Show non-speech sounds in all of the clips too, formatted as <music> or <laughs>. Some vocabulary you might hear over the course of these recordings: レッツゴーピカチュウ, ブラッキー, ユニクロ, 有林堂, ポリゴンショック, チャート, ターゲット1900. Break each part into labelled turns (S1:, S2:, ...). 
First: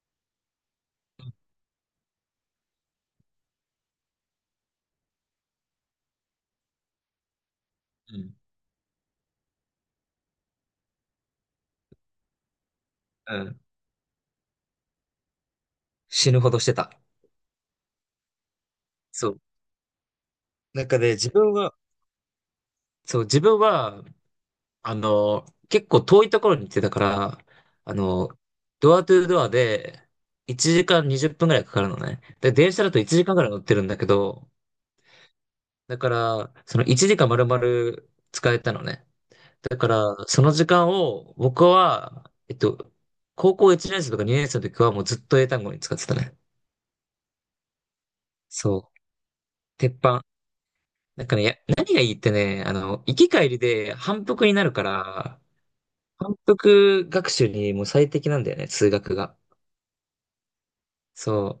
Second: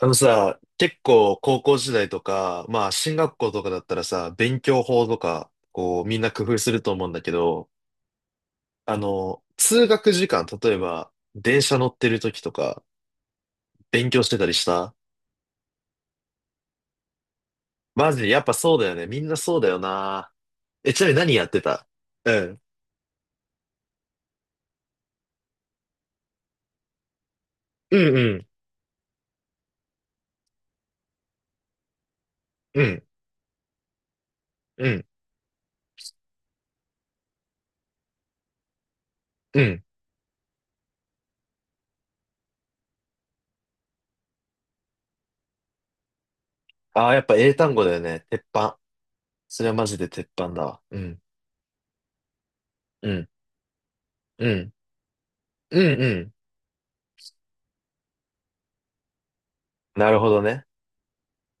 S1: あのさ、結構高校時代とか、まあ進学校とかだったらさ、勉強法とか、こうみんな工夫すると思うんだけど、
S2: うん。
S1: 通学時間、例えば電車乗ってる時とか、
S2: うん。
S1: 勉強してたりした。
S2: 死ぬほどしてた。
S1: マジ、でやっぱそうだよね。みん
S2: そ
S1: な
S2: う。
S1: そうだよな。
S2: なん
S1: え、
S2: か
S1: ちなみ
S2: ね、
S1: に
S2: 自
S1: 何やっ
S2: 分
S1: て
S2: は、
S1: た？うん。
S2: そう、自分は、結構遠いところに行ってたから、あ
S1: うんう
S2: の、
S1: ん。
S2: ドアトゥードアで1時間20分ぐらいかかるのね。で、電
S1: う
S2: 車だと
S1: ん。
S2: 1時間ぐらい乗ってるんだけど、
S1: うん。
S2: だから、その1時間丸々使えたのね。
S1: う
S2: だ
S1: ん。
S2: から、その時間を僕は、高校1年生とか2年生の時はもうずっと英単語に使ってたね。
S1: ああ、やっぱ英単語だよね。鉄板。
S2: そう。
S1: それはマ
S2: 鉄
S1: ジで
S2: 板。
S1: 鉄板だわ。うん。
S2: なんかね、何がいいってね、
S1: う
S2: 行
S1: ん。
S2: き帰りで反復
S1: う
S2: になる
S1: ん。
S2: から、
S1: うんうん。
S2: 反復学習にもう最適なんだよね、数学が。
S1: なるほどね。
S2: そう。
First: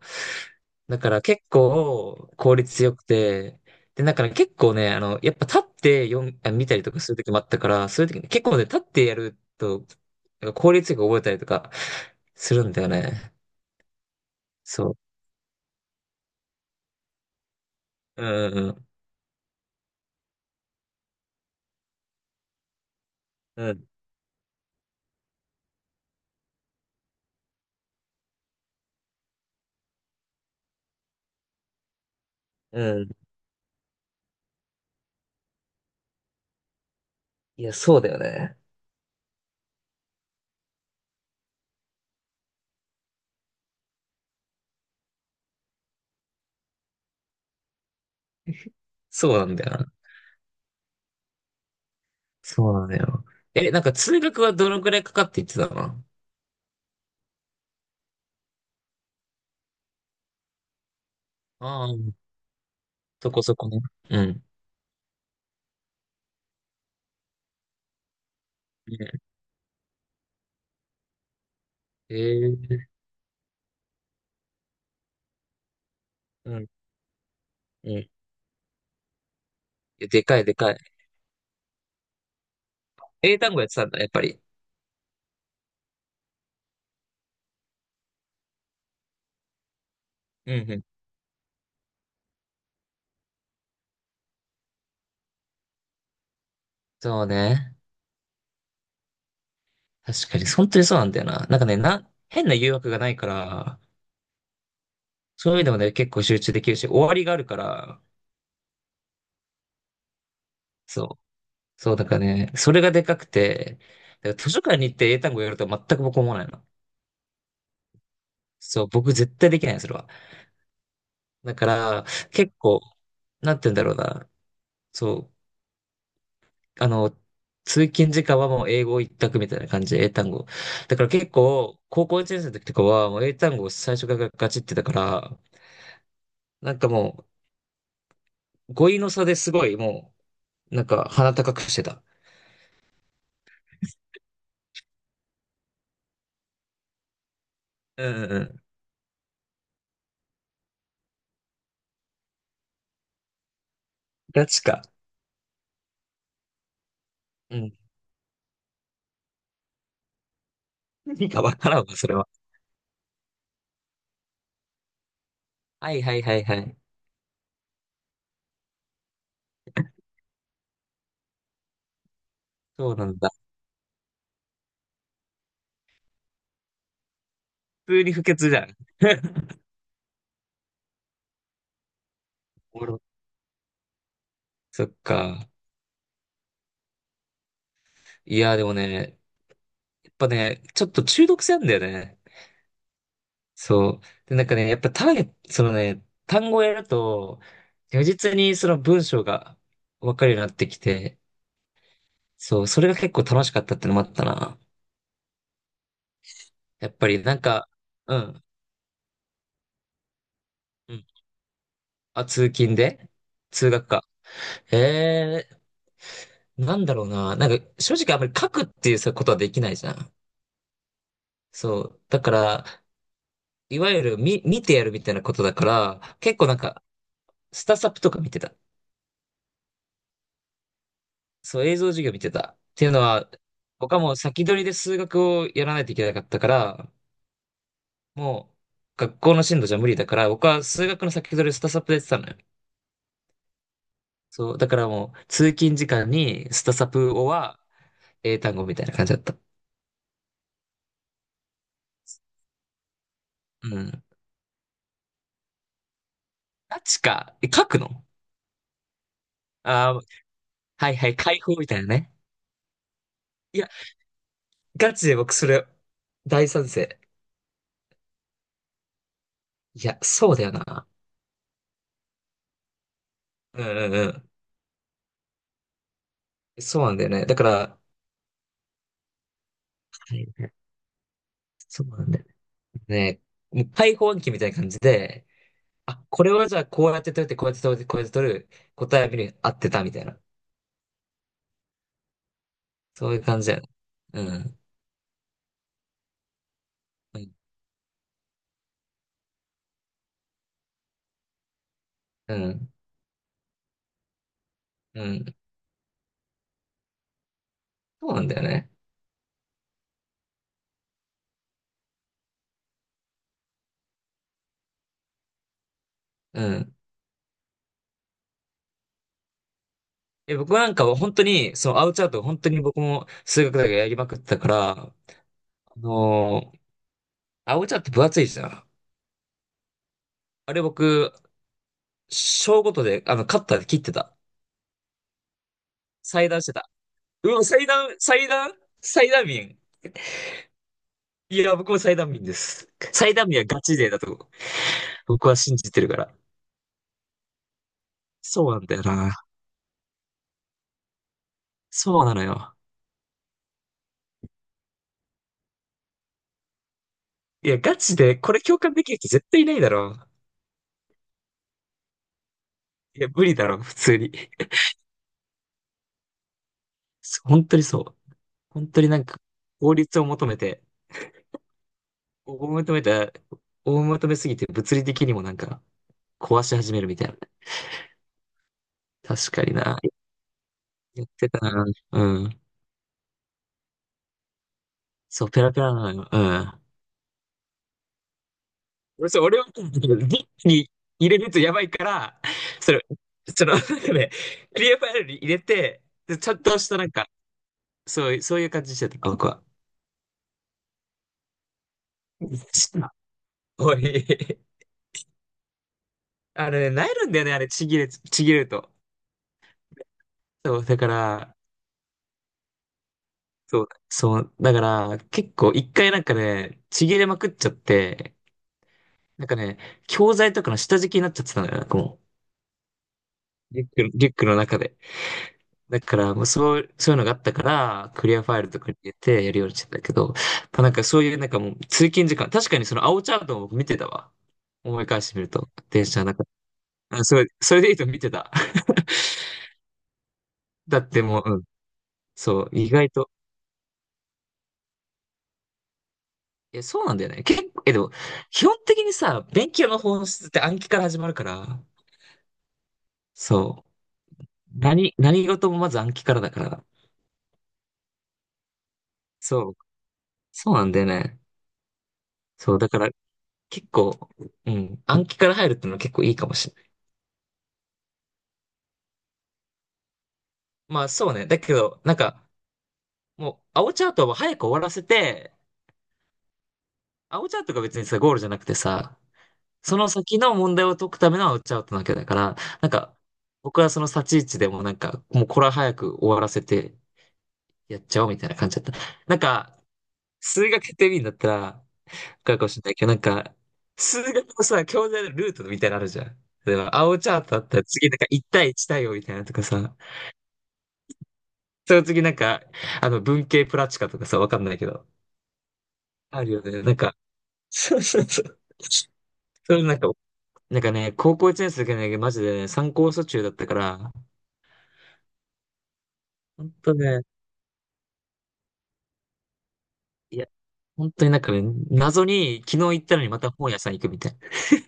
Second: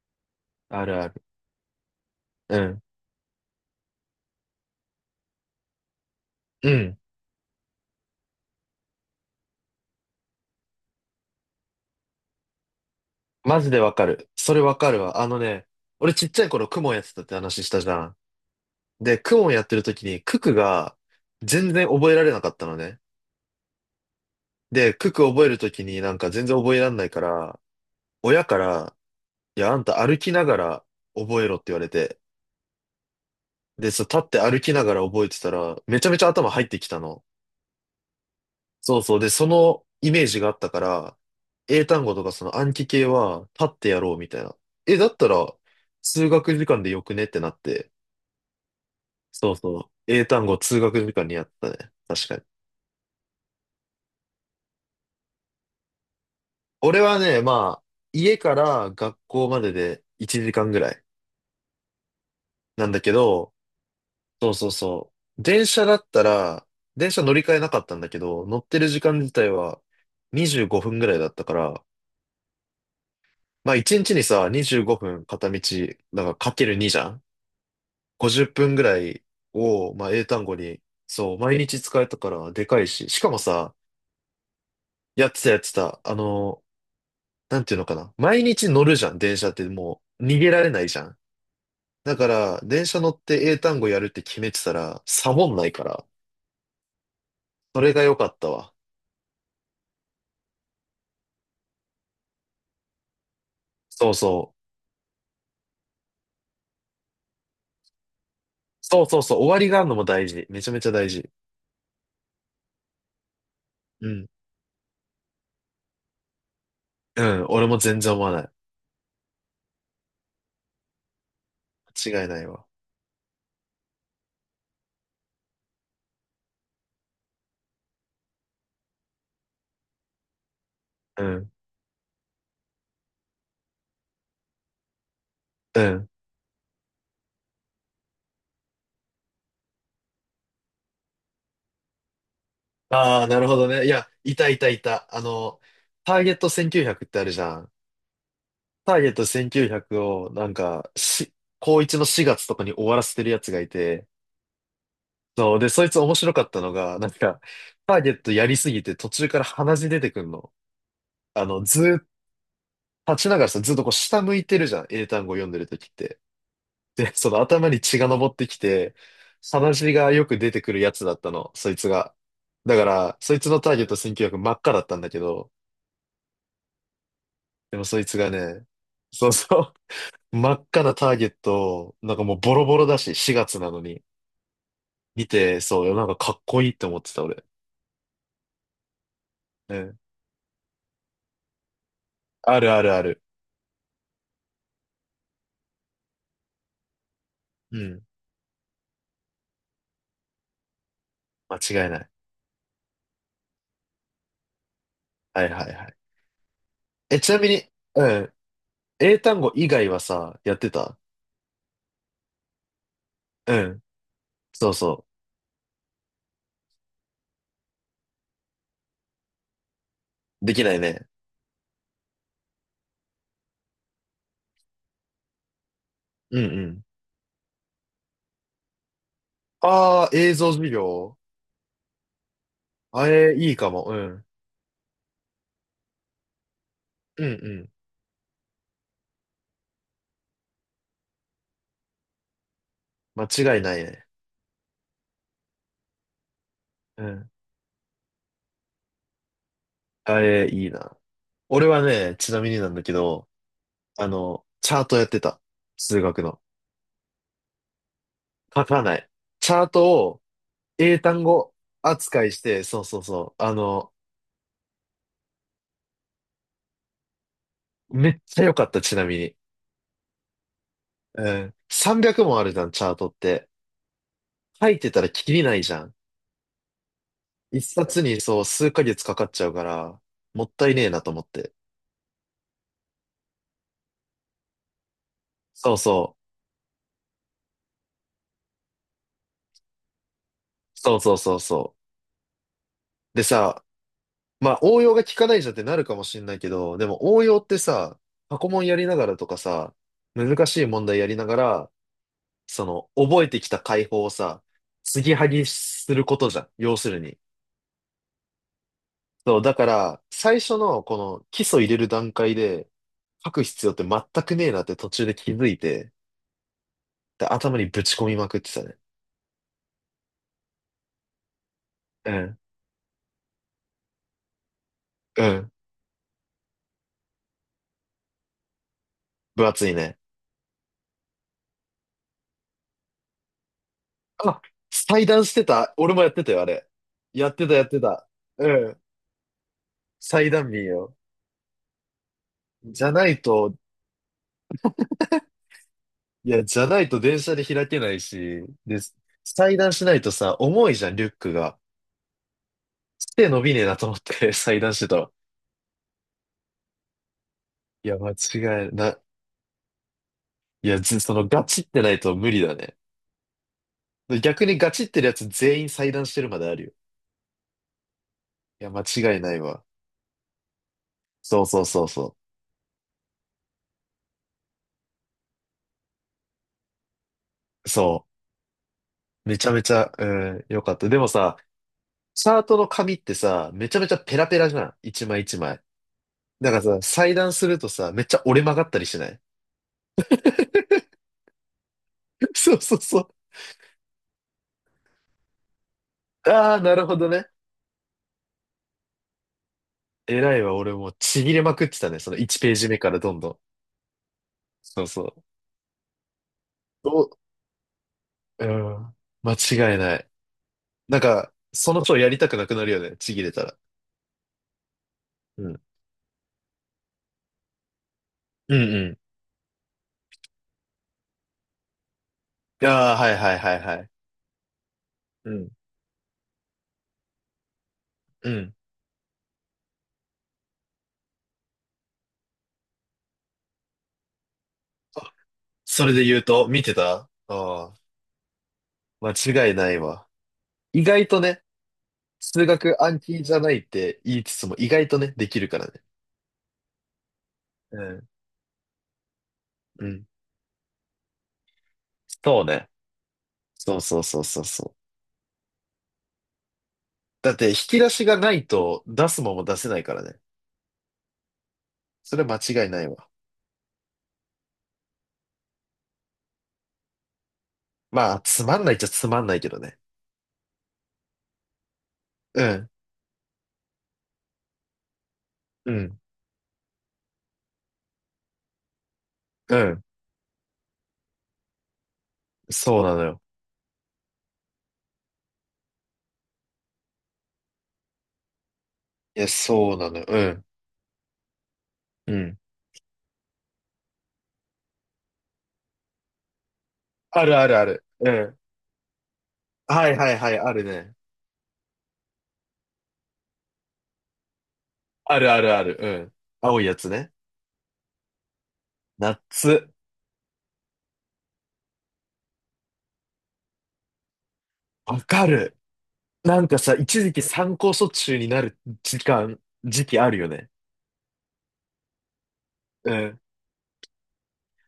S1: ある
S2: だ
S1: あ
S2: から
S1: る。
S2: 結構効
S1: うん。
S2: 率よくて、で、だから結構ね、やっぱ立って読ん、あ、見
S1: う
S2: たりと
S1: ん。
S2: かするときもあったから、そういうとき結構ね、立ってやると、なんか効率よく覚えたりとかするんだよね。
S1: マジでわかる。それわか
S2: そ
S1: るわ。あのね、俺ちっちゃい頃クモンやってたって話したじゃん。
S2: う。うんうん
S1: で、クモンやってる時にククが全然覚えられなかったのね。
S2: うん。
S1: で、クク覚える時になんか全然覚えらんないから、親から、いや、あんた歩きながら覚えろって言われて。
S2: うん。うん。
S1: で、そう、立って歩きながら覚えてたら、めちゃめちゃ頭入ってきたの。
S2: いや、そうだよね。
S1: そうそう。で、そのイメージがあったから、英単語とかその暗記系は立ってやろうみたいな。え、だったら、数学時間でよくねってなって。
S2: そうな
S1: そう
S2: んだよ
S1: そう。
S2: な。
S1: 英単語通学時間にあったね。確かに。
S2: そうなんだよ。え、なんか通学はどのくらいかかって言ってたの？
S1: 俺はね、まあ、家から学校までで1時間ぐらい
S2: ああ、
S1: なんだけ
S2: そこ
S1: ど、
S2: そこね。うん。
S1: そうそうそう。電車だったら、電車乗り換えなかったんだけど、乗ってる時間自体は25分ぐらいだったから、
S2: ええー、
S1: まあ1日にちにさ、25分片道、だからか
S2: う
S1: け
S2: ん、
S1: る2じゃん。
S2: うん。い
S1: 50 分ぐらいを、ま
S2: や、
S1: あ
S2: で
S1: 英
S2: か
S1: 単
S2: いで
S1: 語
S2: かい。
S1: に、そう、毎日使えたからでかいし、しかも
S2: 英単語やっ
S1: さ、
S2: てたんだ、やっぱり。
S1: やってたやってた、なんていうのかな。毎日乗るじゃん、電車ってもう逃
S2: う
S1: げられ
S2: んう
S1: な
S2: ん。
S1: いじゃん。だから、電車乗って英単語やるって決めてたら、サボんないから、
S2: そうね。
S1: それが良かったわ。
S2: 確かに、本当にそうなんだよな。なんかね、変な誘惑がないから、
S1: そうそう。
S2: そういう意味でもね、結構集中できるし、終わりがあるから、
S1: そうそうそう、終わりがあるのも大事。めちゃめちゃ大
S2: そう。
S1: 事。
S2: そう、だからね、それがでかくて、
S1: うん。
S2: だから図書館に行って英単語やるとは全く僕思わないの。
S1: うん、俺も全然思わない。
S2: そう、僕絶対できないの、それは。だから、
S1: 間違いない
S2: 結
S1: わ。
S2: 構、なんて言うんだろうな。そう、通勤時間はもう英語一択みたいな感じで英単語。だから
S1: う
S2: 結
S1: ん、
S2: 構、高校1年生の時とかはもう英単語を最初からガチってたから、
S1: うん。
S2: なんかもう、語彙の差ですごいもう、なんか鼻高くしてた。
S1: ああ、なるほどね。いや、いたいたいた。ターゲット1900ってあるじゃん。
S2: うんうんうん。
S1: ターゲット1900を、なんか、高1の4月とかに終わらせてるやつがいて、
S2: ガチか。
S1: そう。で、そいつ面白かったのが、なんか、
S2: うん。
S1: タ
S2: <laughs>
S1: ーゲットやりすぎて途中から鼻血出てくんの。
S2: 何かわか
S1: ず
S2: らん
S1: ー
S2: わ、
S1: っと、
S2: それは。
S1: 立ちながらさ、ずっとこう下向いてるじゃん。英単語読んでる時っ
S2: はいは
S1: て。
S2: いはいはい。
S1: で、その頭に血が上ってきて、鼻血がよく出てくるやつだったの、そいつが。だか
S2: そうな
S1: ら、
S2: んだ。
S1: そいつのターゲット選挙枠真っ赤だったんだけど、でも
S2: 普
S1: そ
S2: 通
S1: い
S2: に
S1: つ
S2: 不
S1: が
S2: 潔じゃ
S1: ね、
S2: ん。
S1: そう
S2: <laughs>
S1: そう、真っ赤なターゲットを、なんかもうボロボ
S2: お
S1: ロ
S2: も
S1: だ
S2: ろ。
S1: し、4月なのに。
S2: そっ
S1: 見
S2: か。
S1: て、そう、なんかかっこいいって思ってた、俺。
S2: いや、でもね、
S1: うん。
S2: やっぱね、ちょっと中毒性あんだよね。
S1: あるあるある。
S2: そう。で、なんかね、やっぱそのね、単語をやると、
S1: うん。
S2: 如実にその文章がわかるようになってきて、
S1: 間違いない。
S2: そう、それが結構楽しかったってのもあったな。
S1: はいはいはい。
S2: やっぱ
S1: え、
S2: り
S1: ち
S2: な
S1: な
S2: ん
S1: みに、
S2: か、
S1: う
S2: う
S1: ん。
S2: ん、
S1: 英単語以外はさ、やって
S2: う
S1: た？
S2: ん。あ、通勤で
S1: う
S2: 通
S1: ん。
S2: 学か。
S1: そうそ
S2: ええ、なんだろうな。なんか、正直あんまり書くっていうことはできないじゃん。
S1: う。できないね。
S2: そう。だから、いわゆる見てやるみたいなことだから、結
S1: うんう
S2: 構なん
S1: ん。
S2: か、スタサプとか見てた。
S1: ああ、映像授業。
S2: そう、映像授業見てた。っていうの
S1: あ
S2: は、
S1: れ、いいかも。
S2: 僕
S1: う
S2: はもう
S1: ん。
S2: 先取りで数学をやらないといけなかったから、
S1: うんうん。
S2: もう学校の進度じゃ無理だから、僕は数学の先取りをスタサプでやってたのよ。
S1: 間違いないね。
S2: そう、だからもう通勤時間にスタサ
S1: う
S2: プを
S1: ん。
S2: は英単語みたいな感じだった。
S1: あれ、いいな。俺はね、ちなみになんだけど、
S2: うん。
S1: チャートやってた。数学の。
S2: ガチか。え、書くの？
S1: 書かない。チャー
S2: あ
S1: ト
S2: あー、
S1: を
S2: はい
S1: 英
S2: はい、
S1: 単
S2: 解
S1: 語
S2: 放みたいなね。
S1: 扱いして、そうそうそう。
S2: いや、ガチで僕それ大賛成。
S1: めっちゃ良かった、ちなみに。
S2: いや、そうだよな。
S1: うん。300もあるじゃん、チャートって。
S2: うんうんう
S1: 書いてたらきりないじゃん。
S2: ん。そうなんだよね。だから、
S1: 一
S2: は
S1: 冊にそう、数ヶ月かかっちゃうから、
S2: い
S1: も
S2: は
S1: っ
S2: い、
S1: たいねえなと思って。
S2: そうなんだよ。ね、もう開放暗記みたいな感じで、
S1: そう
S2: あ、
S1: そ
S2: これはじゃあこうやって取って、こうやって取って、こうやって取る、答えは見る、合ってたみたいな。
S1: う。そうそうそうそ
S2: そう
S1: う。
S2: い
S1: で
S2: う感じだよ
S1: さ、
S2: ね。う
S1: ま
S2: ん。
S1: あ応用が効かないじゃんってなるかもしんないけど、でも
S2: う
S1: 応
S2: ん。
S1: 用ってさ、過去問やりながらとかさ、難しい問題やりながら、
S2: う
S1: そ
S2: ん。
S1: の、覚えてきた解法をさ、
S2: う
S1: 継ぎは
S2: ん、
S1: ぎすることじゃん。要するに。
S2: そうなんだよね。
S1: そう、だから、最初のこの基礎入れる段階で書く必要って全くねえなって途中で気づいて、
S2: うん。
S1: で、頭にぶち込みまくってたね。
S2: え、僕なんかは本当に、その青チャ
S1: う
S2: ート、
S1: ん。
S2: 本当に僕も数学だけやりまくってたから、あ
S1: うん。
S2: のー青チャート分厚いじゃん。
S1: 分厚いね。
S2: あれ僕、小ごとで、カッターで切ってた。
S1: あ、裁断してた。俺もやって
S2: 裁
S1: たよ、
S2: 断
S1: あ
S2: して
S1: れ。
S2: た。
S1: や
S2: う
S1: っ
S2: わ、
S1: てた、や
S2: 裁
S1: って
S2: 断、
S1: た。
S2: 裁
S1: う
S2: 断、
S1: ん。
S2: 裁断民。
S1: 裁断民よ。
S2: いや、僕も裁断民です。
S1: じゃな
S2: 裁
S1: い
S2: 断民は
S1: と、
S2: ガチ勢だと思う。僕は信じてるから。
S1: いや、じゃないと電車で開けないし、
S2: そうなんだ
S1: で、
S2: よな。
S1: 裁断しないとさ、重いじゃん、リュックが。
S2: そうなのよ。
S1: 手伸びねえなと思って <laughs> 裁断してたわ。
S2: いや、ガ
S1: い
S2: チ
S1: や、間
S2: で、これ共
S1: 違い
S2: 感できる
S1: な。
S2: 人絶対いないだろ
S1: いや、ず、その、ガチってないと無理だね。
S2: う。いや、無理だろう、普通に。
S1: 逆にガチってるやつ全員裁断してるまであるよ。
S2: そう、本当にそう。
S1: い
S2: 本
S1: や、間
S2: 当になんか、
S1: 違いないわ。
S2: 効率
S1: そうそうそうそ
S2: を求めた、を求めすぎて物理的にもなんか、壊し始めるみたいな。
S1: う。そう。
S2: 確
S1: め
S2: か
S1: ちゃ
S2: に
S1: めち
S2: な。
S1: ゃ、うん、よかった。で
S2: やっ
S1: も
S2: て
S1: さ、
S2: たな。う
S1: チャ
S2: ん。
S1: ートの紙ってさ、めちゃめちゃペラペラじゃん。一枚
S2: そう、
S1: 一
S2: ペラ
S1: 枚。
S2: ペラなのよ。う
S1: だか
S2: ん。
S1: らさ、裁断するとさ、めっちゃ折れ曲がったりしな
S2: 俺、
S1: い？
S2: そう、俺は、リップに入れるとやばいから、
S1: <laughs> そう
S2: そ
S1: そう
S2: れ、
S1: そ
S2: その、なんかね、クリアファイルに入れて、でち
S1: う。
S2: ゃん
S1: あ
S2: と
S1: あ、
S2: し
S1: な
S2: たな
S1: る
S2: ん
S1: ほど
S2: か、
S1: ね。
S2: そう、そういう感じしてた、この子は。
S1: 偉いわ、俺もうちぎれまくってたね。その1ページ目か
S2: <laughs>
S1: らどんどん。
S2: おい、
S1: そうそう。
S2: あれね、なえ
S1: ど
S2: る
S1: う、
S2: んだよね、あれ、ちぎれ
S1: う
S2: ると。
S1: ん。間違いない。
S2: そう、だか
S1: なんか、
S2: ら、
S1: その人やりたくなくなるよね。ちぎれたら。
S2: そう、そう、だから、結
S1: う
S2: 構
S1: ん。
S2: 一回なんかね、ちぎれまくっちゃって、
S1: うんう
S2: なんかね、教材とかの下敷きになっちゃってたのよ、なんかも
S1: ん。ああ、はいはいは
S2: う、
S1: いはい。
S2: リュックの中で。
S1: うん。
S2: だから、もうそう、そういうのがあったから、クリア
S1: う
S2: ファイル
S1: ん。
S2: とかに入れてやるようにしてたけど、やっぱなんかそういうなんかもう通勤時間、確かにその青チャートを見てたわ。思い返し
S1: あ、
S2: てみると、
S1: そ
S2: 電
S1: れ
S2: 車
S1: で
S2: の
S1: 言う
S2: 中。
S1: と、見て
S2: あ、
S1: た。
S2: それで
S1: あ
S2: いい
S1: あ
S2: と見てた。
S1: ー、間違いないわ。
S2: だ
S1: 意
S2: って
S1: 外と
S2: もう、う
S1: ね、
S2: ん。そ
S1: 数
S2: う、意
S1: 学
S2: 外
S1: 暗
S2: と。
S1: 記じゃないって言いつつも意外とね、できるからね。
S2: え、そうなんだよね。結構、え、で
S1: う
S2: も、
S1: ん。
S2: 基本的にさ、勉強の
S1: うん。
S2: 本質って暗記から始まるから、
S1: そうね。
S2: そ
S1: そうそうそう
S2: う。
S1: そうそう。
S2: 何事もまず暗記からだから。
S1: だって引き出しがないと出すもんも
S2: そ
S1: 出
S2: う。
S1: せないからね。
S2: そうなんだよね。
S1: それは
S2: そう、
S1: 間違
S2: だ
S1: い
S2: か
S1: ない
S2: ら、
S1: わ。
S2: 結構、うん、暗記から入るってのは結構いいかもしれない。
S1: まあ、つまんないっちゃつまんないけどね。
S2: まあ、そうね。だけど、なんか、
S1: うん。
S2: もう、青チャートは早く終わらせて、
S1: うん。
S2: 青チャートが別にさ、ゴールじゃなくてさ、
S1: う
S2: そ
S1: ん。
S2: の先の問題を解くためのアウトアウトなわけだから、なん
S1: そうな
S2: か、
S1: のよ。
S2: 僕はその立ち位置でもなんか、もうこれは早く終わらせてやっちゃおうみたいな感じだった。なん
S1: いや、
S2: か、
S1: そうなのよ。うん。
S2: 数学やってみるんだったら、わ
S1: う
S2: かる
S1: ん。
S2: かもしれないけど、なんか、数学のさ、教材のルートみたいなのあるじゃん。例えば、青チャ
S1: あ
S2: ート
S1: る
S2: だ
S1: あ
S2: った
S1: る
S2: ら
S1: ある。
S2: 次なんか
S1: う
S2: 1
S1: ん。
S2: 対1対応みたいなのとかさ、
S1: はいはいはい、あるね。
S2: その次なんか、文系プラチカとかさ、わかんないけど、
S1: あるあるある。うん。
S2: あるよ
S1: 青
S2: ね。
S1: い
S2: な
S1: や
S2: ん
S1: つ
S2: か、
S1: ね。
S2: そうそうそう。
S1: ナッ
S2: それ
S1: ツ。
S2: なんか、なんかね、高校1年生だけどね、マジでね、参考書中だったから、
S1: わかる。なん
S2: 本
S1: かさ、
S2: 当
S1: 一
S2: ね、
S1: 時期参考書中になる時間、時期あ
S2: い
S1: る
S2: や、
S1: よね。
S2: 本当になんかね、謎に昨日行っ
S1: う
S2: たのにま
S1: ん。
S2: た本屋さん行くみたいな。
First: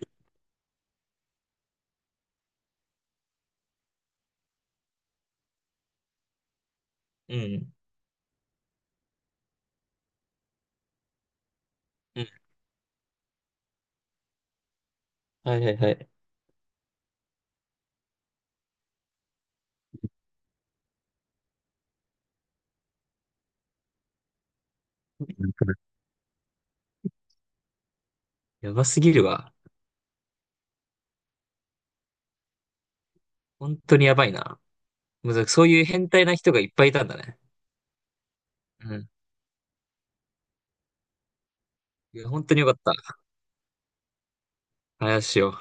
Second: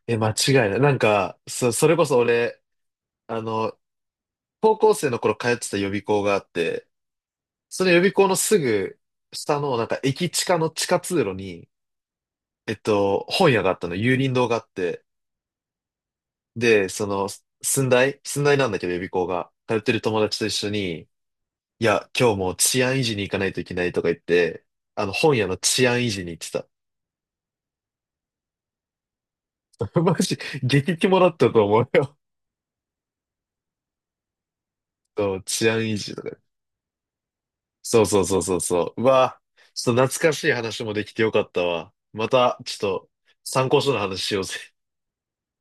S1: え、間違いない。なんか、それこそ俺、あの、高校生の頃通ってた予備校があって、
S2: うん。
S1: その予備校のすぐ下の、なんか駅地下の地下通路に、
S2: うん。
S1: 本屋があったの、有林堂があって、
S2: はいはいはい。
S1: で、その、寸大寸大なんだけど予備校が、通ってる友達と一緒に、いや、今日もう治安維持に行かないといけないとか言って、本屋の治安維持に行ってた。
S2: やばすぎるわ。
S1: <laughs> マジ、激キモだったと思うよ。
S2: 本当にやばいな。も
S1: そう、
S2: うそう
S1: 治安
S2: いう
S1: 維
S2: 変
S1: 持と
S2: 態
S1: か。
S2: な人がいっぱいいたんだね。
S1: そうそうそうそうそ
S2: う
S1: う。う
S2: ん。
S1: わ、ちょっと懐かしい話もできてよかったわ。
S2: い
S1: ま
S2: や、本当
S1: た、
S2: によか
S1: ちょっ
S2: っ
S1: と、
S2: た。
S1: 参考書の話しようぜ。
S2: 話を。